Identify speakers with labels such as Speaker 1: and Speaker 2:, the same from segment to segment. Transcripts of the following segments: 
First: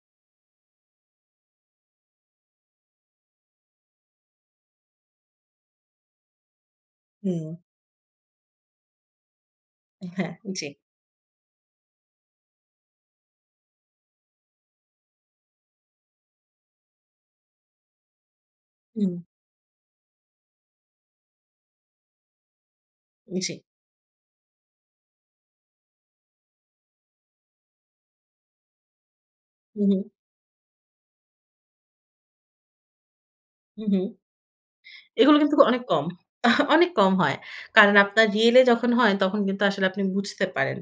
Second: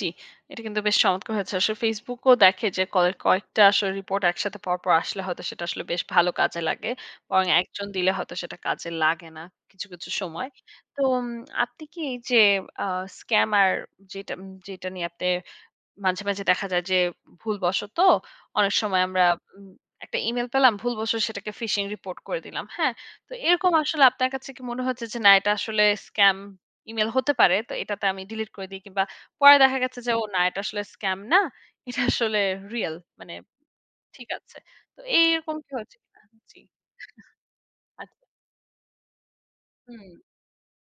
Speaker 1: জ্বী। এটা কিন্তু বেশ চমৎকার হয়েছে। আসলে Facebook ও দেখে যে, কয়েক কয়েকটা আসলে রিপোর্ট একসাথে পরপর আসলে হয়তো, সেটা আসলে বেশ ভালো কাজে লাগে। বরং
Speaker 2: হুম।
Speaker 1: একজন দিলে হয়তো, সেটা কাজে লাগে না, কিছু, কিছু,
Speaker 2: হ্যাঁ,
Speaker 1: সময়।
Speaker 2: জ্বী।
Speaker 1: তো, উম আপনি কি যে, আ স্কাম্যার যেটা যেটা নিয়ে আপনি মাঝে, মাঝে, দেখা যায় যে, ভুলবশতঃ অনেক সময়
Speaker 2: হুম।
Speaker 1: আমরা উম একটা Email পেলাম। ভুলবশতঃ সেটাকে ফিশিং রিপোর্ট করে দিলাম। হ্যাঁ, তো
Speaker 2: জ্বী।
Speaker 1: এরকম আসলে আপনার কাছে কি মনে হচ্ছে যে, না এটা আসলে স্কাম ইমেইল হতে পারে। তো এটাতে আমি ডিলিট করে দেই, কিংবা পরে দেখা
Speaker 2: হু,
Speaker 1: গেছে
Speaker 2: হুম।
Speaker 1: যে, ও না এটা আসলে স্কাম না। এটা আসলে রিয়াল, মানে,
Speaker 2: হু, হুম।
Speaker 1: ঠিক আছে। তো, এই
Speaker 2: এগুলো কিন্তু
Speaker 1: রকম কি
Speaker 2: অনেক
Speaker 1: হচ্ছে
Speaker 2: কম।
Speaker 1: কিনা, জ্বী।
Speaker 2: অনেক কম হয়। কারণ,
Speaker 1: আচ্ছা
Speaker 2: আপনার রিয়েল এ যখন হয়, তখন কিন্তু আসলে আপনি
Speaker 1: হুম।
Speaker 2: বুঝতে পারেন।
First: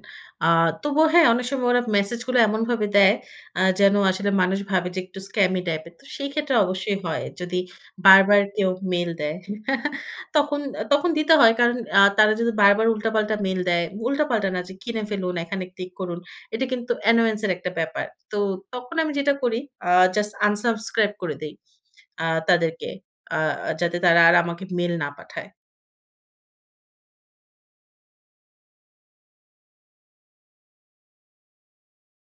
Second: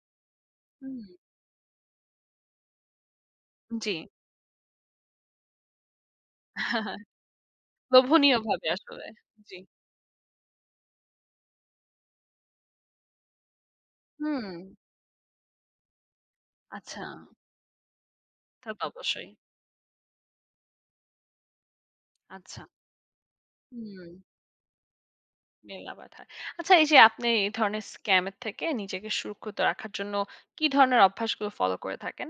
Speaker 2: আ
Speaker 1: হুম।
Speaker 2: তবুও হ্যাঁ, অনেক সময় ওরা মেসেজ গুলো এমনভাবে দেয়, আ যেন
Speaker 1: জ্বী।
Speaker 2: আসলে মানুষ ভাবে যে, একটু স্ক্যামি টাইপ এর। তো সেই ক্ষেত্রে অবশ্যই হয়। যদি বারবার
Speaker 1: লোভনীয়ভাবে
Speaker 2: কেউ
Speaker 1: আসলে।
Speaker 2: মেইল দেয়।
Speaker 1: জ্বী।
Speaker 2: তখন, তখন, দিতে হয়। কারণ আ তারা যদি বারবার উল্টা পাল্টা মেইল দেয়, উল্টাপাল্টা না,
Speaker 1: হুম।
Speaker 2: যে, কিনে ফেলুন, এখানে ক্লিক করুন। এটা কিন্তু
Speaker 1: আচ্ছা।
Speaker 2: অ্যানোয়েন্স এর একটা ব্যাপার। তো,
Speaker 1: তাতো,
Speaker 2: তখন আমি
Speaker 1: অবশ্যই।
Speaker 2: যেটা করি, আ জাস্ট আনসাবস্ক্রাইব করে দেই, আ
Speaker 1: আচ্ছা।
Speaker 2: তাদেরকে। আ যাতে
Speaker 1: হুম।
Speaker 2: তারা আর আমাকে মেইল না পাঠায়।
Speaker 1: মেইলটা পাঠায়। আচ্ছা, এই যে, আপনি এই ধরনের স্কাম এর থেকে নিজেকে সুরক্ষিত রাখার জন্য, কি ধরনের অভ্যাসগুলো ফলো করে থাকেন?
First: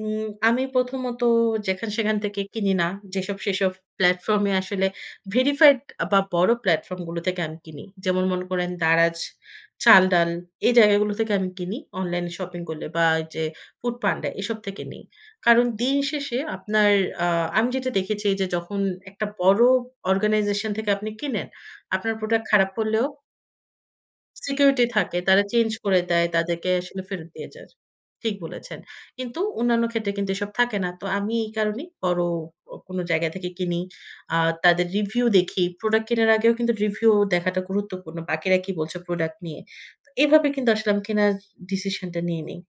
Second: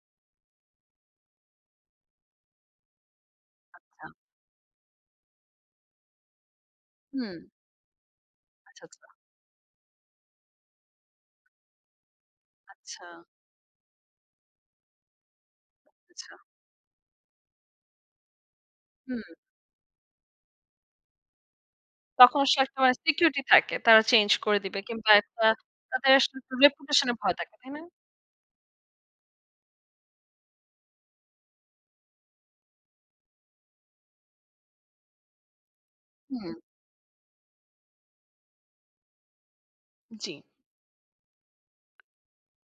Speaker 2: উম আমি প্রথমত, যেখান সেখান থেকে কিনি না। যেসব সেসব
Speaker 1: আচ্ছা।
Speaker 2: প্লাটফর্ম এ আসলে ভেরিফাইড, বা বড় প্ল্যাটফর্ম গুলো থেকে
Speaker 1: হুম।
Speaker 2: আমি কিনি। যেমন মনে করেন,
Speaker 1: আচ্ছা, আচ্ছা।
Speaker 2: দারাজ, চাল-ডাল এই জায়গাগুলো থেকে আমি কিনি অনলাইন শপিং করলে বা
Speaker 1: আচ্ছা।
Speaker 2: এই যে, ফুড পান্ডা এসব থেকে নেই। কারণ দিন
Speaker 1: আচ্ছা।
Speaker 2: শেষে, আপনার আ আমি যেটা দেখেছি যে, যখন
Speaker 1: হুম।
Speaker 2: একটা বড় অর্গানাইজেশন থেকে আপনি কেনেন, আপনার
Speaker 1: তখন
Speaker 2: প্রোডাক্ট
Speaker 1: সে
Speaker 2: খারাপ
Speaker 1: একটা
Speaker 2: করলেও
Speaker 1: সিকিউরিটি থাকে। তারা চেঞ্জ করে দিবে।
Speaker 2: সিকিউরিটি
Speaker 1: কিংবা,
Speaker 2: থাকে। তারা
Speaker 1: একটা
Speaker 2: চেঞ্জ করে
Speaker 1: তাদের আস
Speaker 2: দেয়। তাদেরকে আসলে
Speaker 1: রেপুটেশন এ
Speaker 2: ফেরত
Speaker 1: ভয়
Speaker 2: দিয়ে
Speaker 1: থাকে।
Speaker 2: যায়।
Speaker 1: তাই না?
Speaker 2: ঠিক বলেছেন। কিন্তু অন্যান্য ক্ষেত্রে কিন্তু এসব থাকে না। তো, আমি এই কারণেই বড় অ কোন জায়গা থেকে কিনি। আ তাদের রিভিউ দেখি। প্রোডাক্ট কেনার আগেও
Speaker 1: হুম।
Speaker 2: কিন্তু, রিভিউ দেখাটা গুরুত্বপূর্ণ। বাকিরা কি বলছে, প্রোডাক্ট নিয়ে। তো
Speaker 1: জ্বী।
Speaker 2: এভাবে কিন্তু আসলে, আমি কেনার ডিসিশনটা নিয়ে নেই।